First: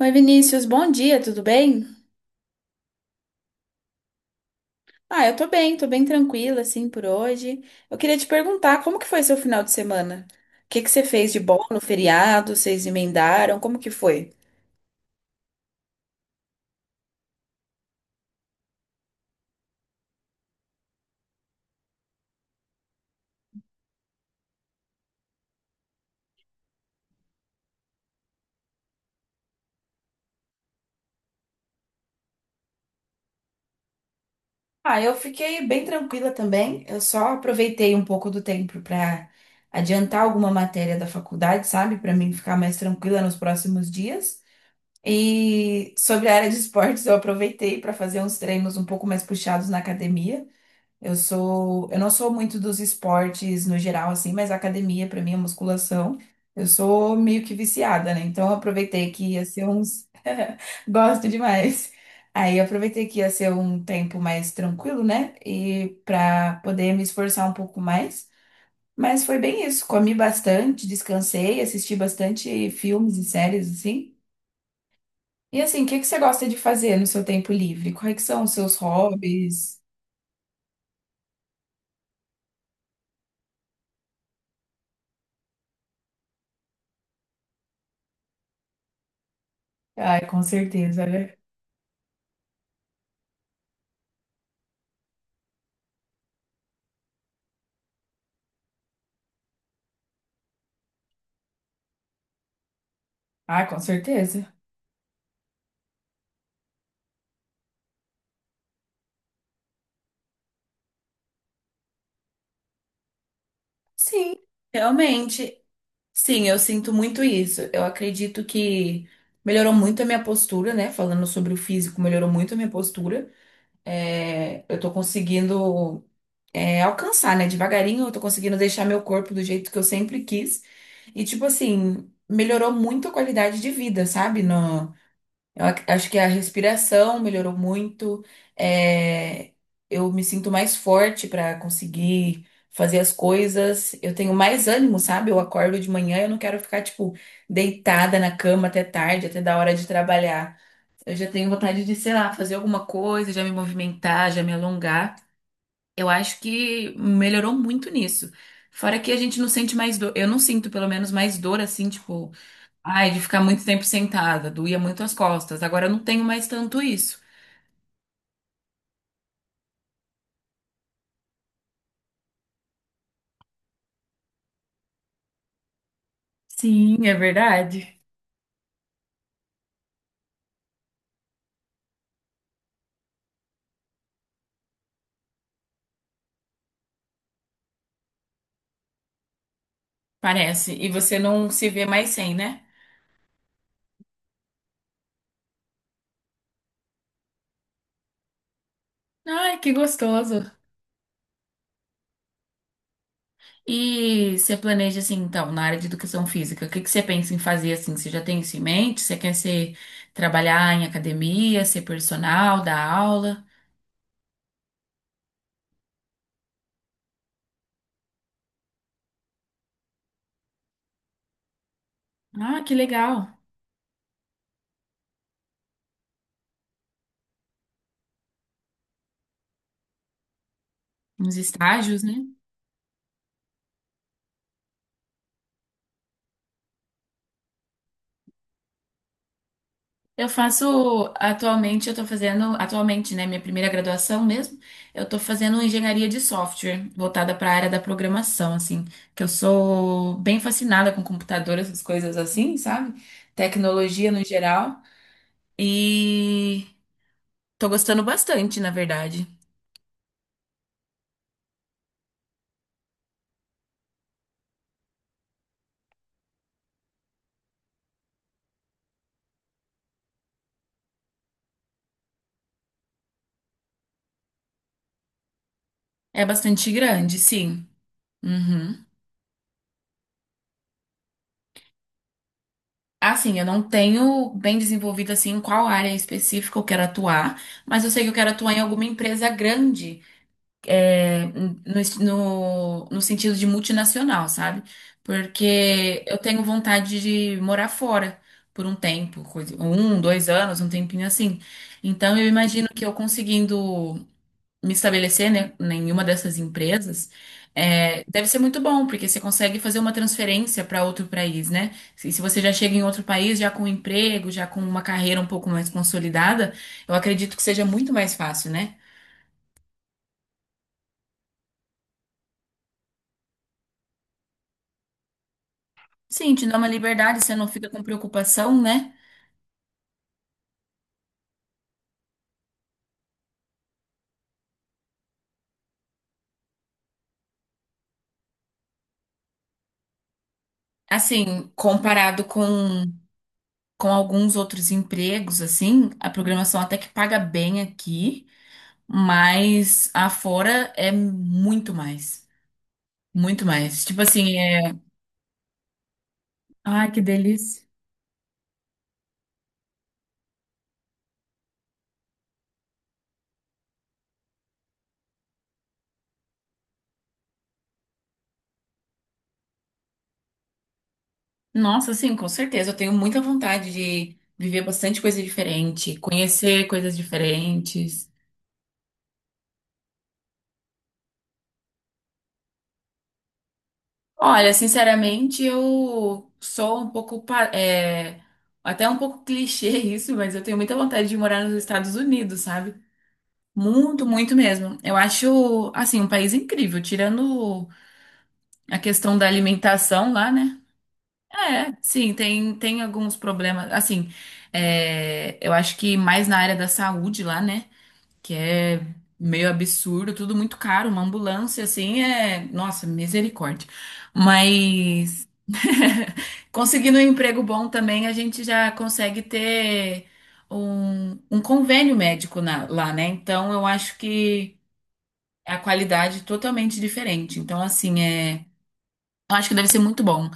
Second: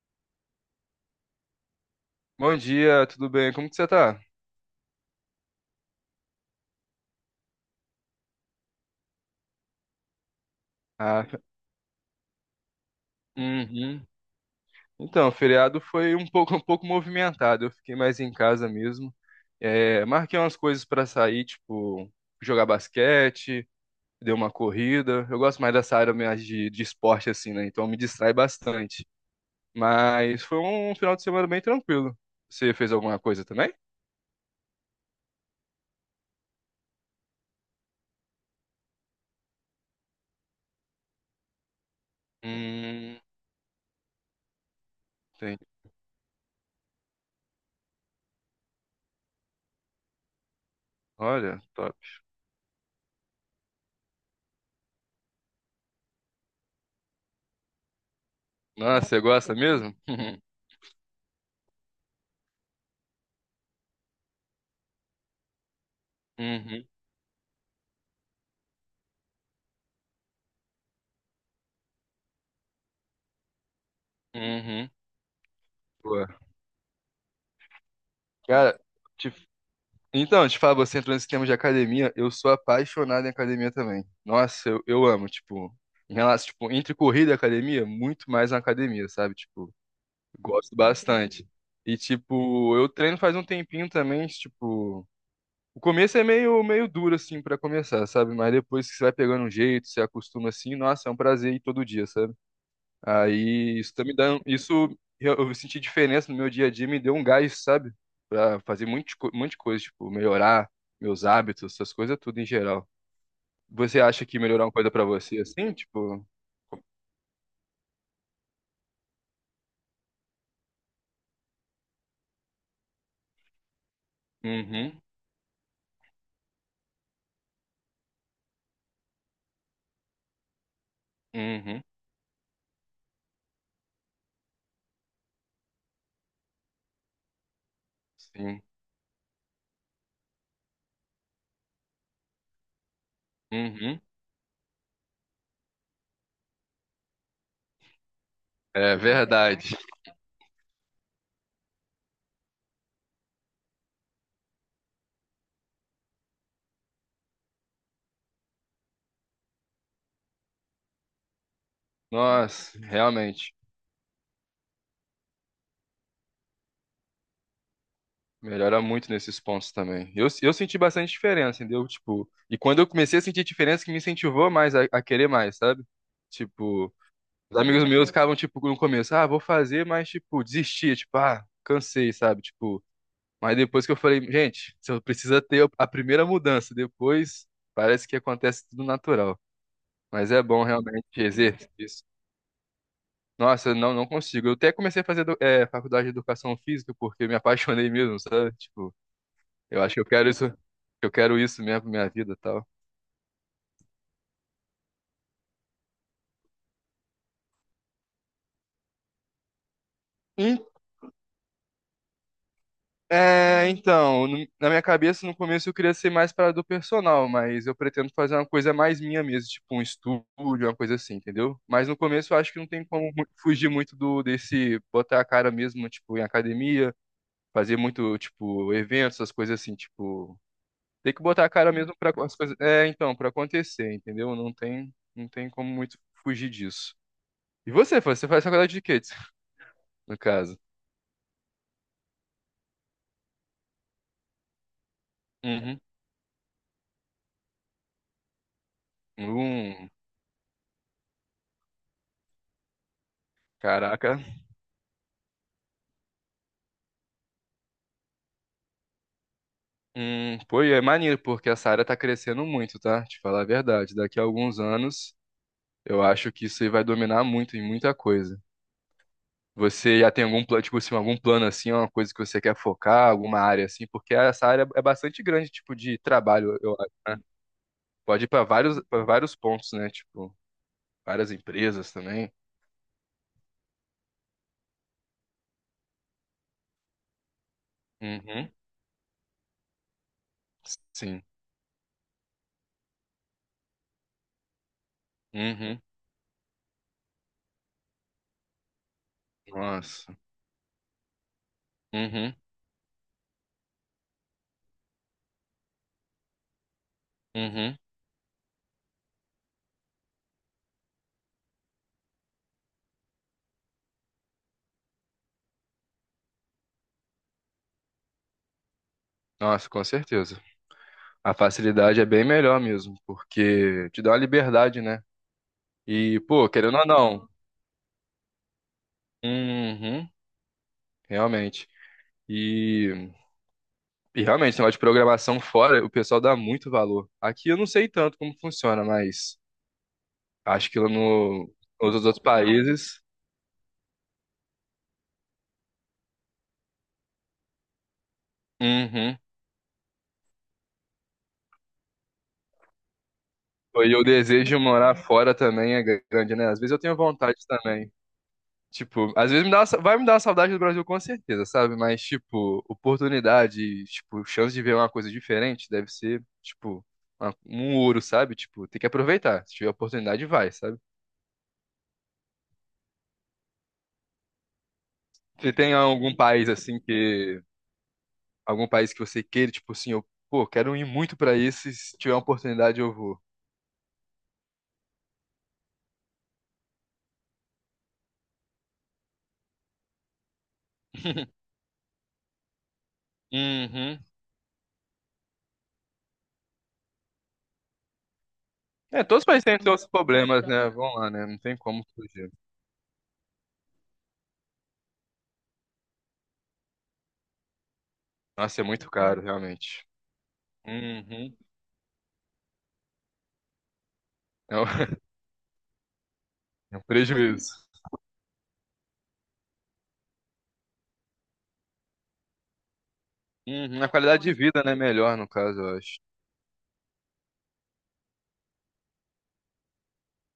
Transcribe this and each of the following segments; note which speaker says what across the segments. Speaker 1: Oi, Vinícius, bom dia, tudo bem?
Speaker 2: Bom dia, tudo bem? Como que você tá?
Speaker 1: Ah, eu tô bem tranquila, assim, por hoje. Eu queria te perguntar, como que foi seu final de semana? O que que você
Speaker 2: Ah,
Speaker 1: fez de bom no feriado? Vocês emendaram? Como que
Speaker 2: uhum.
Speaker 1: foi?
Speaker 2: Então, o feriado foi um pouco, um pouco movimentado. Eu fiquei mais em casa mesmo. É, marquei umas coisas pra sair, tipo jogar basquete, dei uma corrida. Eu gosto mais dessa área mais de esporte assim, né? Então me distrai bastante. Mas foi um final de semana bem tranquilo. Você fez alguma coisa também?
Speaker 1: Ah, eu fiquei bem tranquila também. Eu só aproveitei um pouco do tempo para adiantar alguma matéria da faculdade, sabe? Para mim ficar mais
Speaker 2: Hum,
Speaker 1: tranquila nos próximos dias.
Speaker 2: tem.
Speaker 1: E sobre a área de esportes, eu aproveitei para fazer uns treinos um pouco mais puxados na academia. Eu
Speaker 2: Olha,
Speaker 1: sou,
Speaker 2: top.
Speaker 1: eu não sou muito dos esportes no geral, assim, mas a academia, pra mim, a musculação, eu sou meio que viciada, né? Então, eu
Speaker 2: Nossa,
Speaker 1: aproveitei
Speaker 2: você
Speaker 1: que ia
Speaker 2: gosta
Speaker 1: ser
Speaker 2: mesmo?
Speaker 1: uns. Gosto demais. Aí, eu aproveitei que ia ser um tempo mais tranquilo, né? E pra
Speaker 2: Uhum,
Speaker 1: poder me esforçar um pouco mais. Mas foi bem isso. Comi bastante, descansei, assisti bastante filmes e séries, assim.
Speaker 2: uhum.
Speaker 1: E assim, o que que você
Speaker 2: Pô,
Speaker 1: gosta de fazer no seu tempo livre? Quais que são os seus
Speaker 2: cara, te
Speaker 1: hobbies?
Speaker 2: Então, te falo, você entrou nesse tema de academia, eu sou apaixonado em academia também. Nossa, eu amo, tipo, em relação, tipo, entre corrida e academia, muito mais na academia, sabe? Tipo,
Speaker 1: Ai, com
Speaker 2: gosto
Speaker 1: certeza, né?
Speaker 2: bastante. E, tipo, eu treino faz um tempinho também, tipo, o começo é meio duro, assim, pra começar, sabe? Mas depois que você vai pegando um jeito, você acostuma assim, nossa, é um prazer ir todo dia, sabe?
Speaker 1: Ah, com
Speaker 2: Aí isso tá me dando,
Speaker 1: certeza.
Speaker 2: isso eu senti diferença no meu dia a dia, me deu um gás, sabe? Pra fazer muito um monte de coisa, tipo, melhorar meus hábitos, essas coisas tudo em geral. Você acha
Speaker 1: Sim,
Speaker 2: que melhorar uma coisa pra você
Speaker 1: realmente.
Speaker 2: assim, tipo,
Speaker 1: Sim, eu sinto muito isso. Eu acredito que melhorou muito a minha postura, né? Falando sobre o físico, melhorou muito a minha postura. É, eu tô
Speaker 2: uhum,
Speaker 1: conseguindo, é, alcançar, né? Devagarinho, eu tô conseguindo deixar meu corpo do jeito que eu sempre quis. E, tipo
Speaker 2: uhum,
Speaker 1: assim, melhorou muito a qualidade de vida, sabe? No, Eu ac- Acho que a respiração melhorou muito.
Speaker 2: sim,
Speaker 1: É, eu me sinto mais forte para conseguir fazer as coisas.
Speaker 2: uhum.
Speaker 1: Eu tenho mais ânimo, sabe? Eu acordo de manhã, eu não quero ficar, tipo, deitada na cama até
Speaker 2: É
Speaker 1: tarde, até da hora
Speaker 2: verdade.
Speaker 1: de trabalhar. Eu já tenho vontade de, sei lá, fazer alguma coisa, já me movimentar, já me alongar. Eu acho que melhorou muito nisso. Fora que a gente não sente mais dor. Eu não sinto, pelo menos, mais dor, assim, tipo.
Speaker 2: Nossa,
Speaker 1: Ai, de ficar
Speaker 2: realmente.
Speaker 1: muito tempo sentada, doía muito as costas. Agora eu não tenho mais tanto isso.
Speaker 2: Melhora muito nesses pontos também. Eu senti bastante diferença, entendeu? Tipo, e quando eu comecei a sentir diferença, que me incentivou mais a querer mais, sabe? Tipo,
Speaker 1: Sim, é
Speaker 2: os amigos
Speaker 1: verdade.
Speaker 2: meus ficavam, tipo, no começo, ah, vou fazer, mas, tipo, desistia, tipo, ah, cansei, sabe? Tipo, mas depois que eu falei, gente, você precisa ter a primeira mudança, depois parece que acontece tudo natural. Mas é bom
Speaker 1: Parece. E
Speaker 2: realmente
Speaker 1: você não se
Speaker 2: exercer
Speaker 1: vê
Speaker 2: isso.
Speaker 1: mais sem, né?
Speaker 2: Nossa, eu não, não consigo. Eu até comecei a fazer faculdade de educação física porque eu me apaixonei mesmo, sabe? Tipo,
Speaker 1: Ai, que
Speaker 2: eu acho que
Speaker 1: gostoso.
Speaker 2: eu quero isso mesmo pra minha vida e tal.
Speaker 1: E você planeja assim, então, na área de educação física, o que que você pensa em fazer assim? Você já tem isso em mente? Você quer ser, trabalhar em academia, ser personal, dar aula?
Speaker 2: É, então, na minha cabeça, no começo eu queria ser mais para do personal, mas eu pretendo fazer uma coisa mais minha mesmo, tipo um estúdio, uma coisa assim, entendeu? Mas no começo eu acho que
Speaker 1: Ah,
Speaker 2: não
Speaker 1: que
Speaker 2: tem como
Speaker 1: legal.
Speaker 2: fugir muito do desse botar a cara mesmo, tipo, em academia, fazer muito, tipo, eventos, essas coisas assim, tipo, tem que
Speaker 1: Uns
Speaker 2: botar a cara mesmo
Speaker 1: estágios,
Speaker 2: para
Speaker 1: né?
Speaker 2: as coisas, é, então, para acontecer, entendeu? Não tem como muito fugir disso. E você, Fran, você faz faculdade de quê, no
Speaker 1: Eu
Speaker 2: caso?
Speaker 1: faço atualmente, eu tô fazendo, atualmente, né, minha primeira graduação mesmo, eu tô fazendo
Speaker 2: Uhum.
Speaker 1: engenharia de software, voltada para a área da programação, assim, que eu
Speaker 2: Hum,
Speaker 1: sou bem fascinada com computador, essas coisas assim, sabe? Tecnologia
Speaker 2: caraca.
Speaker 1: no geral, e tô gostando bastante, na verdade.
Speaker 2: Pô, e é maneiro, porque essa área tá crescendo muito, tá? Te falar a verdade. Daqui a alguns anos, eu acho que isso aí vai dominar muito em muita coisa. Você já tem algum plano, tipo assim, algum plano assim, uma coisa que você quer focar, alguma área assim, porque essa área é bastante grande, tipo, de
Speaker 1: É
Speaker 2: trabalho,
Speaker 1: bastante
Speaker 2: eu acho,
Speaker 1: grande,
Speaker 2: né?
Speaker 1: sim.
Speaker 2: Pode ir pra vários,
Speaker 1: Uhum.
Speaker 2: para vários pontos, né? Tipo, várias empresas também.
Speaker 1: Assim, eu não tenho bem desenvolvido assim em qual área específica eu quero atuar, mas eu sei que eu quero
Speaker 2: Uhum.
Speaker 1: atuar em alguma empresa grande,
Speaker 2: Sim.
Speaker 1: é, no sentido de multinacional, sabe?
Speaker 2: Uhum.
Speaker 1: Porque eu tenho vontade de morar fora por um tempo, coisa, um,
Speaker 2: Nossa.
Speaker 1: dois anos, um tempinho assim. Então eu
Speaker 2: Uhum.
Speaker 1: imagino que eu conseguindo me estabelecer, né, em uma dessas empresas,
Speaker 2: Uhum.
Speaker 1: é, deve ser muito bom, porque você consegue fazer uma transferência para outro país, né? Se você já chega em outro país, já com um emprego, já com uma carreira um pouco mais consolidada, eu acredito que seja muito mais fácil, né?
Speaker 2: Nossa, com certeza. A facilidade é bem melhor mesmo, porque te dá uma liberdade, né? E,
Speaker 1: Sim, te
Speaker 2: pô,
Speaker 1: dá uma
Speaker 2: querendo ou
Speaker 1: liberdade,
Speaker 2: não.
Speaker 1: você não fica com preocupação, né?
Speaker 2: Uhum, realmente. E, e realmente, esse negócio de programação fora, o pessoal dá muito valor. Aqui eu não sei tanto como funciona, mas acho que lá
Speaker 1: Assim,
Speaker 2: no, nos outros
Speaker 1: comparado
Speaker 2: países.
Speaker 1: com alguns outros empregos, assim, a programação até que paga bem aqui,
Speaker 2: Uhum.
Speaker 1: mas afora é muito mais. Muito mais.
Speaker 2: E
Speaker 1: Tipo
Speaker 2: o
Speaker 1: assim,
Speaker 2: desejo de
Speaker 1: é,
Speaker 2: morar fora também é grande, né? Às vezes eu
Speaker 1: ai,
Speaker 2: tenho
Speaker 1: que
Speaker 2: vontade
Speaker 1: delícia.
Speaker 2: também. Tipo, às vezes me dá uma vai me dar uma saudade do Brasil com certeza, sabe? Mas, tipo, oportunidade, tipo, chance de ver uma coisa diferente deve ser, tipo, um ouro, sabe? Tipo, tem que aproveitar. Se tiver oportunidade, vai, sabe?
Speaker 1: Nossa, sim, com certeza. Eu tenho muita vontade de viver bastante coisa
Speaker 2: Você tem
Speaker 1: diferente,
Speaker 2: algum país,
Speaker 1: conhecer
Speaker 2: assim,
Speaker 1: coisas
Speaker 2: que...
Speaker 1: diferentes.
Speaker 2: Algum país que você queira, tipo assim, eu, pô, quero ir muito pra isso e se tiver uma oportunidade eu vou.
Speaker 1: Olha, sinceramente, eu sou um pouco, é, até um pouco clichê isso, mas eu tenho muita vontade de morar nos Estados Unidos, sabe?
Speaker 2: Uhum.
Speaker 1: Muito, muito mesmo. Eu acho, assim, um país incrível, tirando a
Speaker 2: É,
Speaker 1: questão
Speaker 2: todos os
Speaker 1: da
Speaker 2: países têm seus
Speaker 1: alimentação lá,
Speaker 2: problemas,
Speaker 1: né?
Speaker 2: né? Vamos lá, né? Não tem
Speaker 1: É,
Speaker 2: como
Speaker 1: sim,
Speaker 2: fugir.
Speaker 1: tem, tem alguns problemas. Assim, é, eu acho que mais na área da saúde lá, né? Que
Speaker 2: Nossa, é
Speaker 1: é
Speaker 2: muito caro,
Speaker 1: meio
Speaker 2: realmente.
Speaker 1: absurdo, tudo muito caro, uma
Speaker 2: Uhum.
Speaker 1: ambulância assim é, nossa, misericórdia.
Speaker 2: É um
Speaker 1: Mas
Speaker 2: é um
Speaker 1: conseguindo um emprego bom
Speaker 2: prejuízo.
Speaker 1: também, a gente já consegue ter um, um convênio médico lá, né? Então eu
Speaker 2: Uhum, a
Speaker 1: acho
Speaker 2: qualidade de
Speaker 1: que
Speaker 2: vida, né, melhor no
Speaker 1: a
Speaker 2: caso, eu acho.
Speaker 1: qualidade é totalmente diferente. Então, assim, é, eu acho que deve ser muito bom.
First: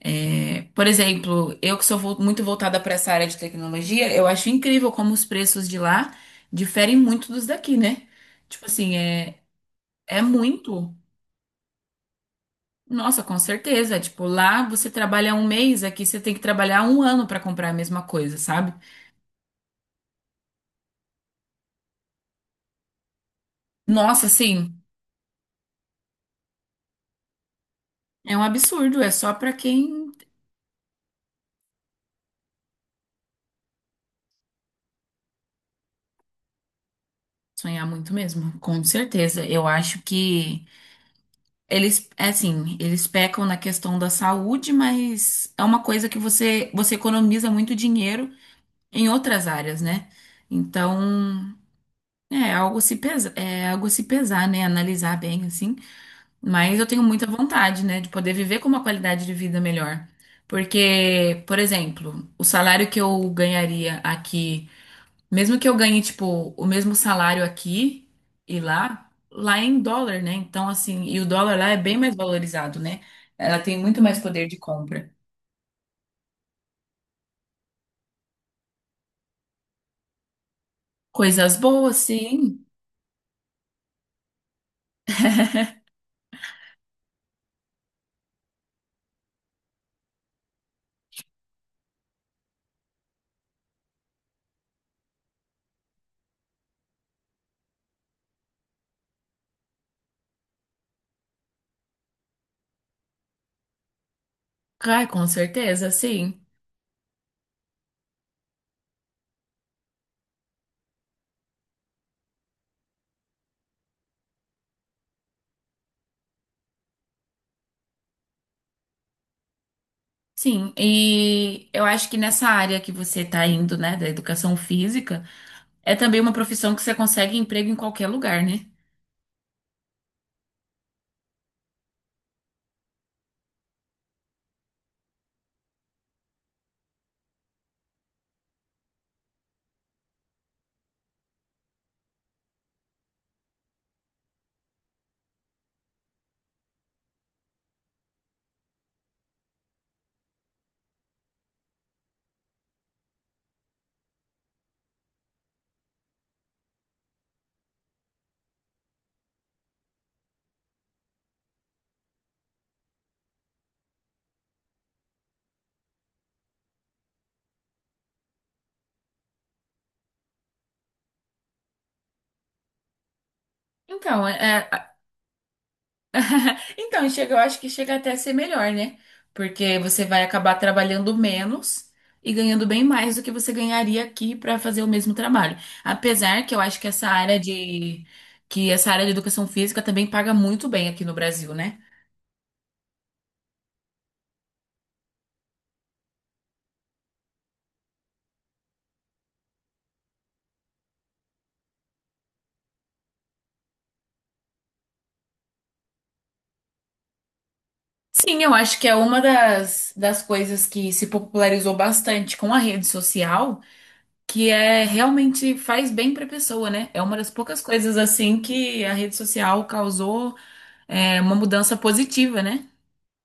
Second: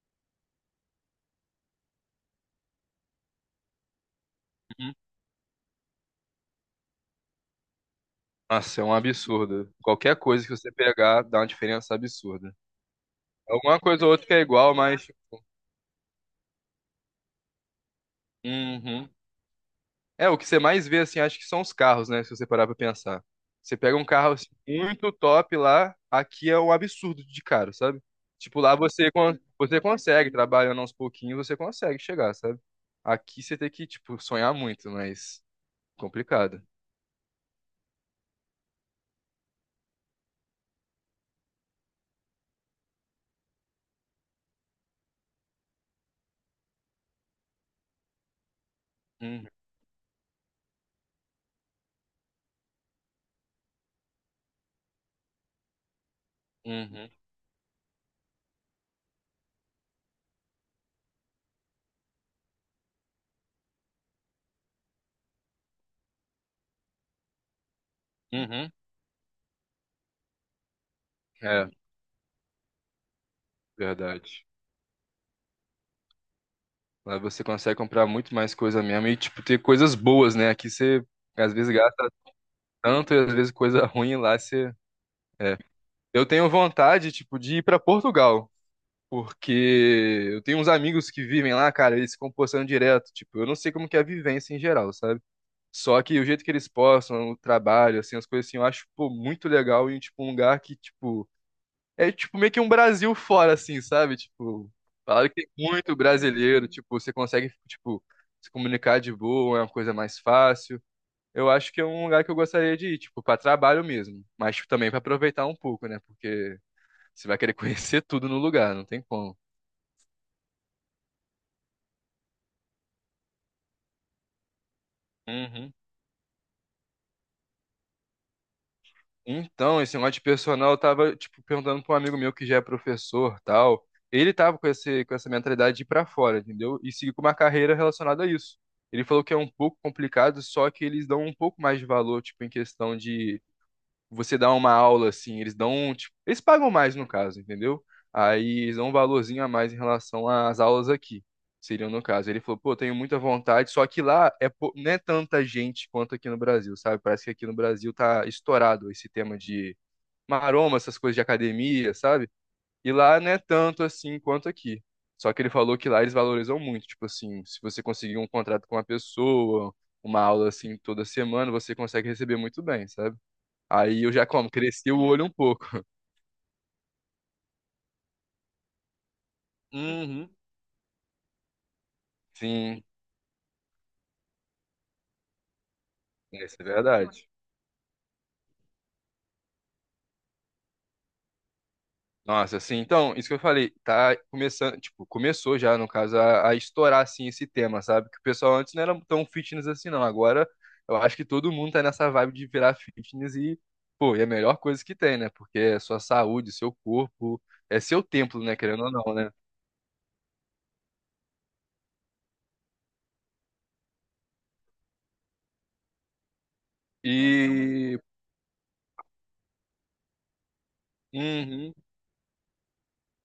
Speaker 1: É, por exemplo, eu que sou muito voltada para essa área de tecnologia, eu acho incrível
Speaker 2: Uhum.
Speaker 1: como os preços de lá diferem muito dos daqui, né? Tipo
Speaker 2: Nossa, é um
Speaker 1: assim, é,
Speaker 2: absurdo. Qualquer
Speaker 1: é
Speaker 2: coisa que você
Speaker 1: muito.
Speaker 2: pegar dá uma diferença absurda.
Speaker 1: Nossa, com
Speaker 2: Alguma
Speaker 1: certeza.
Speaker 2: coisa ou
Speaker 1: Tipo,
Speaker 2: outra que é
Speaker 1: lá
Speaker 2: igual,
Speaker 1: você
Speaker 2: mas.
Speaker 1: trabalha um mês, aqui você tem que trabalhar um ano para comprar a mesma coisa, sabe?
Speaker 2: Uhum. É, o que você mais vê, assim, acho que são os carros, né? Se você parar pra pensar. Você pega um
Speaker 1: Nossa,
Speaker 2: carro assim,
Speaker 1: assim,
Speaker 2: muito top lá, aqui é um absurdo de caro, sabe?
Speaker 1: é um
Speaker 2: Tipo, lá
Speaker 1: absurdo. É
Speaker 2: você,
Speaker 1: só para
Speaker 2: você
Speaker 1: quem
Speaker 2: consegue, trabalhando aos pouquinhos, você consegue chegar, sabe? Aqui você tem que, tipo, sonhar muito, mas complicado.
Speaker 1: sonhar muito mesmo, com certeza. Eu acho que. Eles, é assim, eles pecam na questão da saúde, mas é uma coisa que você economiza muito dinheiro em outras
Speaker 2: Uhum,
Speaker 1: áreas, né? Então, é algo a se pesa, é algo a se pesar, né? Analisar bem, assim. Mas eu tenho
Speaker 2: uhum,
Speaker 1: muita vontade, né, de poder viver com uma qualidade de vida melhor. Porque, por exemplo, o salário que eu ganharia aqui. Mesmo que eu ganhe, tipo, o mesmo salário aqui e
Speaker 2: uhum.
Speaker 1: lá, lá é em dólar, né? Então, assim, e o dólar lá
Speaker 2: É,
Speaker 1: é bem mais valorizado, né? Ela tem muito mais
Speaker 2: verdade.
Speaker 1: poder de compra.
Speaker 2: Lá você consegue comprar muito mais coisa mesmo e, tipo, ter coisas boas, né? Aqui você, às
Speaker 1: Coisas
Speaker 2: vezes,
Speaker 1: boas,
Speaker 2: gasta
Speaker 1: sim.
Speaker 2: tanto e, às vezes, coisa ruim lá você... É. Eu tenho vontade, tipo, de ir pra Portugal, porque eu tenho uns amigos que vivem lá, cara, eles ficam postando direto, tipo, eu não sei como que é a vivência em geral, sabe? Só que o jeito que eles postam, o trabalho, assim, as coisas assim, eu acho, pô, muito legal e, tipo, um lugar que, tipo... É tipo meio que um Brasil fora, assim, sabe? Tipo,
Speaker 1: Ai, com
Speaker 2: falaram que tem
Speaker 1: certeza,
Speaker 2: muito
Speaker 1: sim.
Speaker 2: brasileiro, tipo, você consegue, tipo, se comunicar de boa, é uma coisa mais fácil. Eu acho que é um lugar que eu gostaria de ir, tipo, pra trabalho mesmo, mas tipo, também pra aproveitar um pouco, né? Porque você vai querer conhecer tudo no lugar, não tem como.
Speaker 1: Sim. E eu acho que nessa área que você tá indo, né, da educação física,
Speaker 2: Uhum.
Speaker 1: é também uma profissão que você consegue emprego em qualquer lugar, né?
Speaker 2: Então, esse negócio de personal, eu tava, tipo, perguntando pra um amigo meu que já é professor, tal. Ele tava com esse, com essa mentalidade de ir pra fora, entendeu? E seguir com uma carreira relacionada a isso. Ele falou que é um pouco complicado, só que eles dão um pouco mais de valor, tipo, em questão de você dá uma aula assim, eles dão, tipo, eles pagam mais no caso, entendeu? Aí eles dão um valorzinho a mais em relação às aulas aqui, seriam no caso. Ele falou, pô, tenho muita vontade, só que lá é, não é tanta gente quanto aqui no Brasil, sabe? Parece que aqui no Brasil tá estourado esse tema de maroma, essas coisas de academia, sabe? E lá não é tanto assim quanto aqui. Só que ele falou que lá eles valorizam muito, tipo assim, se você conseguir um contrato com uma pessoa, uma aula assim toda semana, você consegue receber muito bem, sabe? Aí eu já
Speaker 1: Então,
Speaker 2: como,
Speaker 1: é,
Speaker 2: cresci o olho um pouco.
Speaker 1: Então, chega, eu acho que chega até a ser melhor, né? Porque você vai
Speaker 2: Uhum.
Speaker 1: acabar trabalhando menos e ganhando bem
Speaker 2: Sim,
Speaker 1: mais do que você ganharia aqui para fazer o mesmo trabalho. Apesar que
Speaker 2: isso
Speaker 1: eu
Speaker 2: é
Speaker 1: acho que essa
Speaker 2: verdade.
Speaker 1: área de que essa área de educação física também paga muito bem aqui no Brasil, né?
Speaker 2: Nossa, assim, então, isso que eu falei, tá começando, tipo, começou já, no caso, a estourar, assim, esse tema, sabe? Que o pessoal antes não era tão fitness assim, não. Agora, eu acho que todo mundo tá nessa vibe de virar fitness e, pô, é a melhor coisa que tem, né? Porque é sua saúde, seu corpo, é seu
Speaker 1: Sim,
Speaker 2: templo,
Speaker 1: eu
Speaker 2: né?
Speaker 1: acho
Speaker 2: Querendo
Speaker 1: que
Speaker 2: ou
Speaker 1: é
Speaker 2: não,
Speaker 1: uma
Speaker 2: né?
Speaker 1: das, das coisas que se popularizou bastante com a rede social, que é realmente faz bem para a pessoa, né? É uma das poucas coisas
Speaker 2: E,
Speaker 1: assim que a rede social causou é, uma
Speaker 2: uhum.
Speaker 1: mudança positiva, né?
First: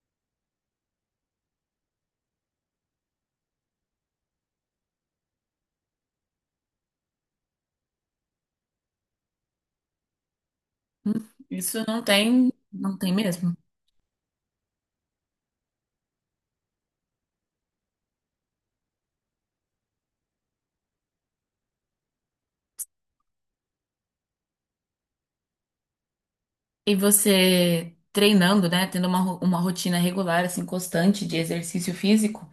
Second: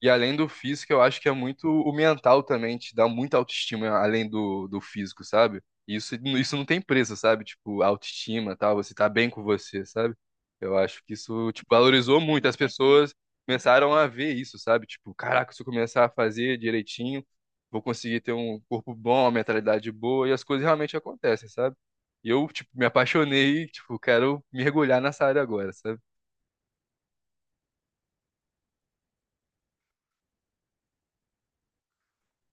Speaker 2: E além do físico, eu acho que é muito o mental também, te dá muita autoestima além do físico, sabe? E isso não tem preço, sabe? Tipo, autoestima, tal, você tá bem com você, sabe? Eu acho que isso, tipo,
Speaker 1: Isso não
Speaker 2: valorizou muito.
Speaker 1: tem,
Speaker 2: As
Speaker 1: não tem
Speaker 2: pessoas
Speaker 1: mesmo.
Speaker 2: começaram a ver isso, sabe? Tipo, caraca, se eu começar a fazer direitinho, vou conseguir ter um corpo bom, uma mentalidade boa, e as coisas realmente acontecem, sabe? E eu, tipo, me apaixonei, tipo, quero mergulhar nessa área agora, sabe?
Speaker 1: E você treinando, né, tendo uma, uma rotina regular, assim, constante de exercício físico,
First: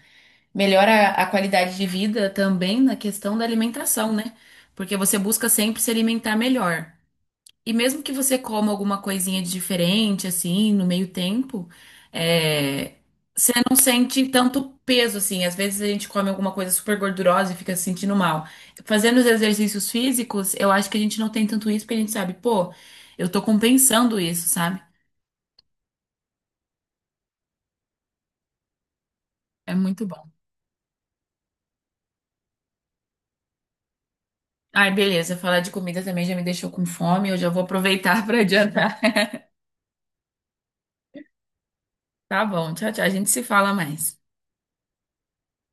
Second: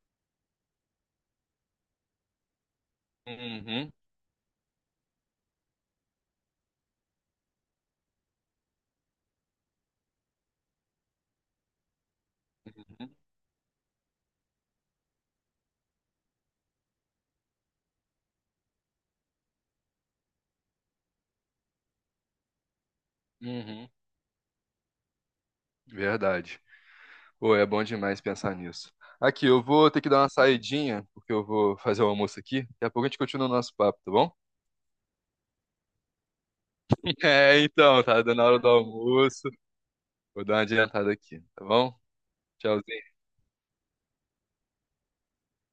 Speaker 1: melhora a qualidade de vida também na questão da
Speaker 2: Uhum,
Speaker 1: alimentação, né? Porque você busca sempre se alimentar melhor. E mesmo que você coma alguma coisinha de diferente, assim, no meio tempo, é,
Speaker 2: uhum,
Speaker 1: você não sente tanto peso, assim. Às vezes a gente come alguma coisa super gordurosa e fica se sentindo mal. Fazendo os exercícios físicos, eu acho que a gente não tem tanto isso, porque a gente sabe, pô, eu tô
Speaker 2: uhum.
Speaker 1: compensando isso, sabe?
Speaker 2: Verdade. Pô, é bom demais pensar nisso. Aqui, eu
Speaker 1: É
Speaker 2: vou ter
Speaker 1: muito
Speaker 2: que dar uma
Speaker 1: bom.
Speaker 2: saidinha, porque eu vou fazer o almoço aqui. Daqui a pouco a gente continua o nosso papo, tá bom?
Speaker 1: Ai, beleza. Falar de comida também já me deixou com fome. Eu já
Speaker 2: É,
Speaker 1: vou
Speaker 2: então, tá
Speaker 1: aproveitar para
Speaker 2: dando a hora do
Speaker 1: adiantar.
Speaker 2: almoço. Vou dar uma adiantada aqui, tá bom?
Speaker 1: Tá bom, tchau, tchau. A
Speaker 2: Tchauzinho.
Speaker 1: gente se fala mais.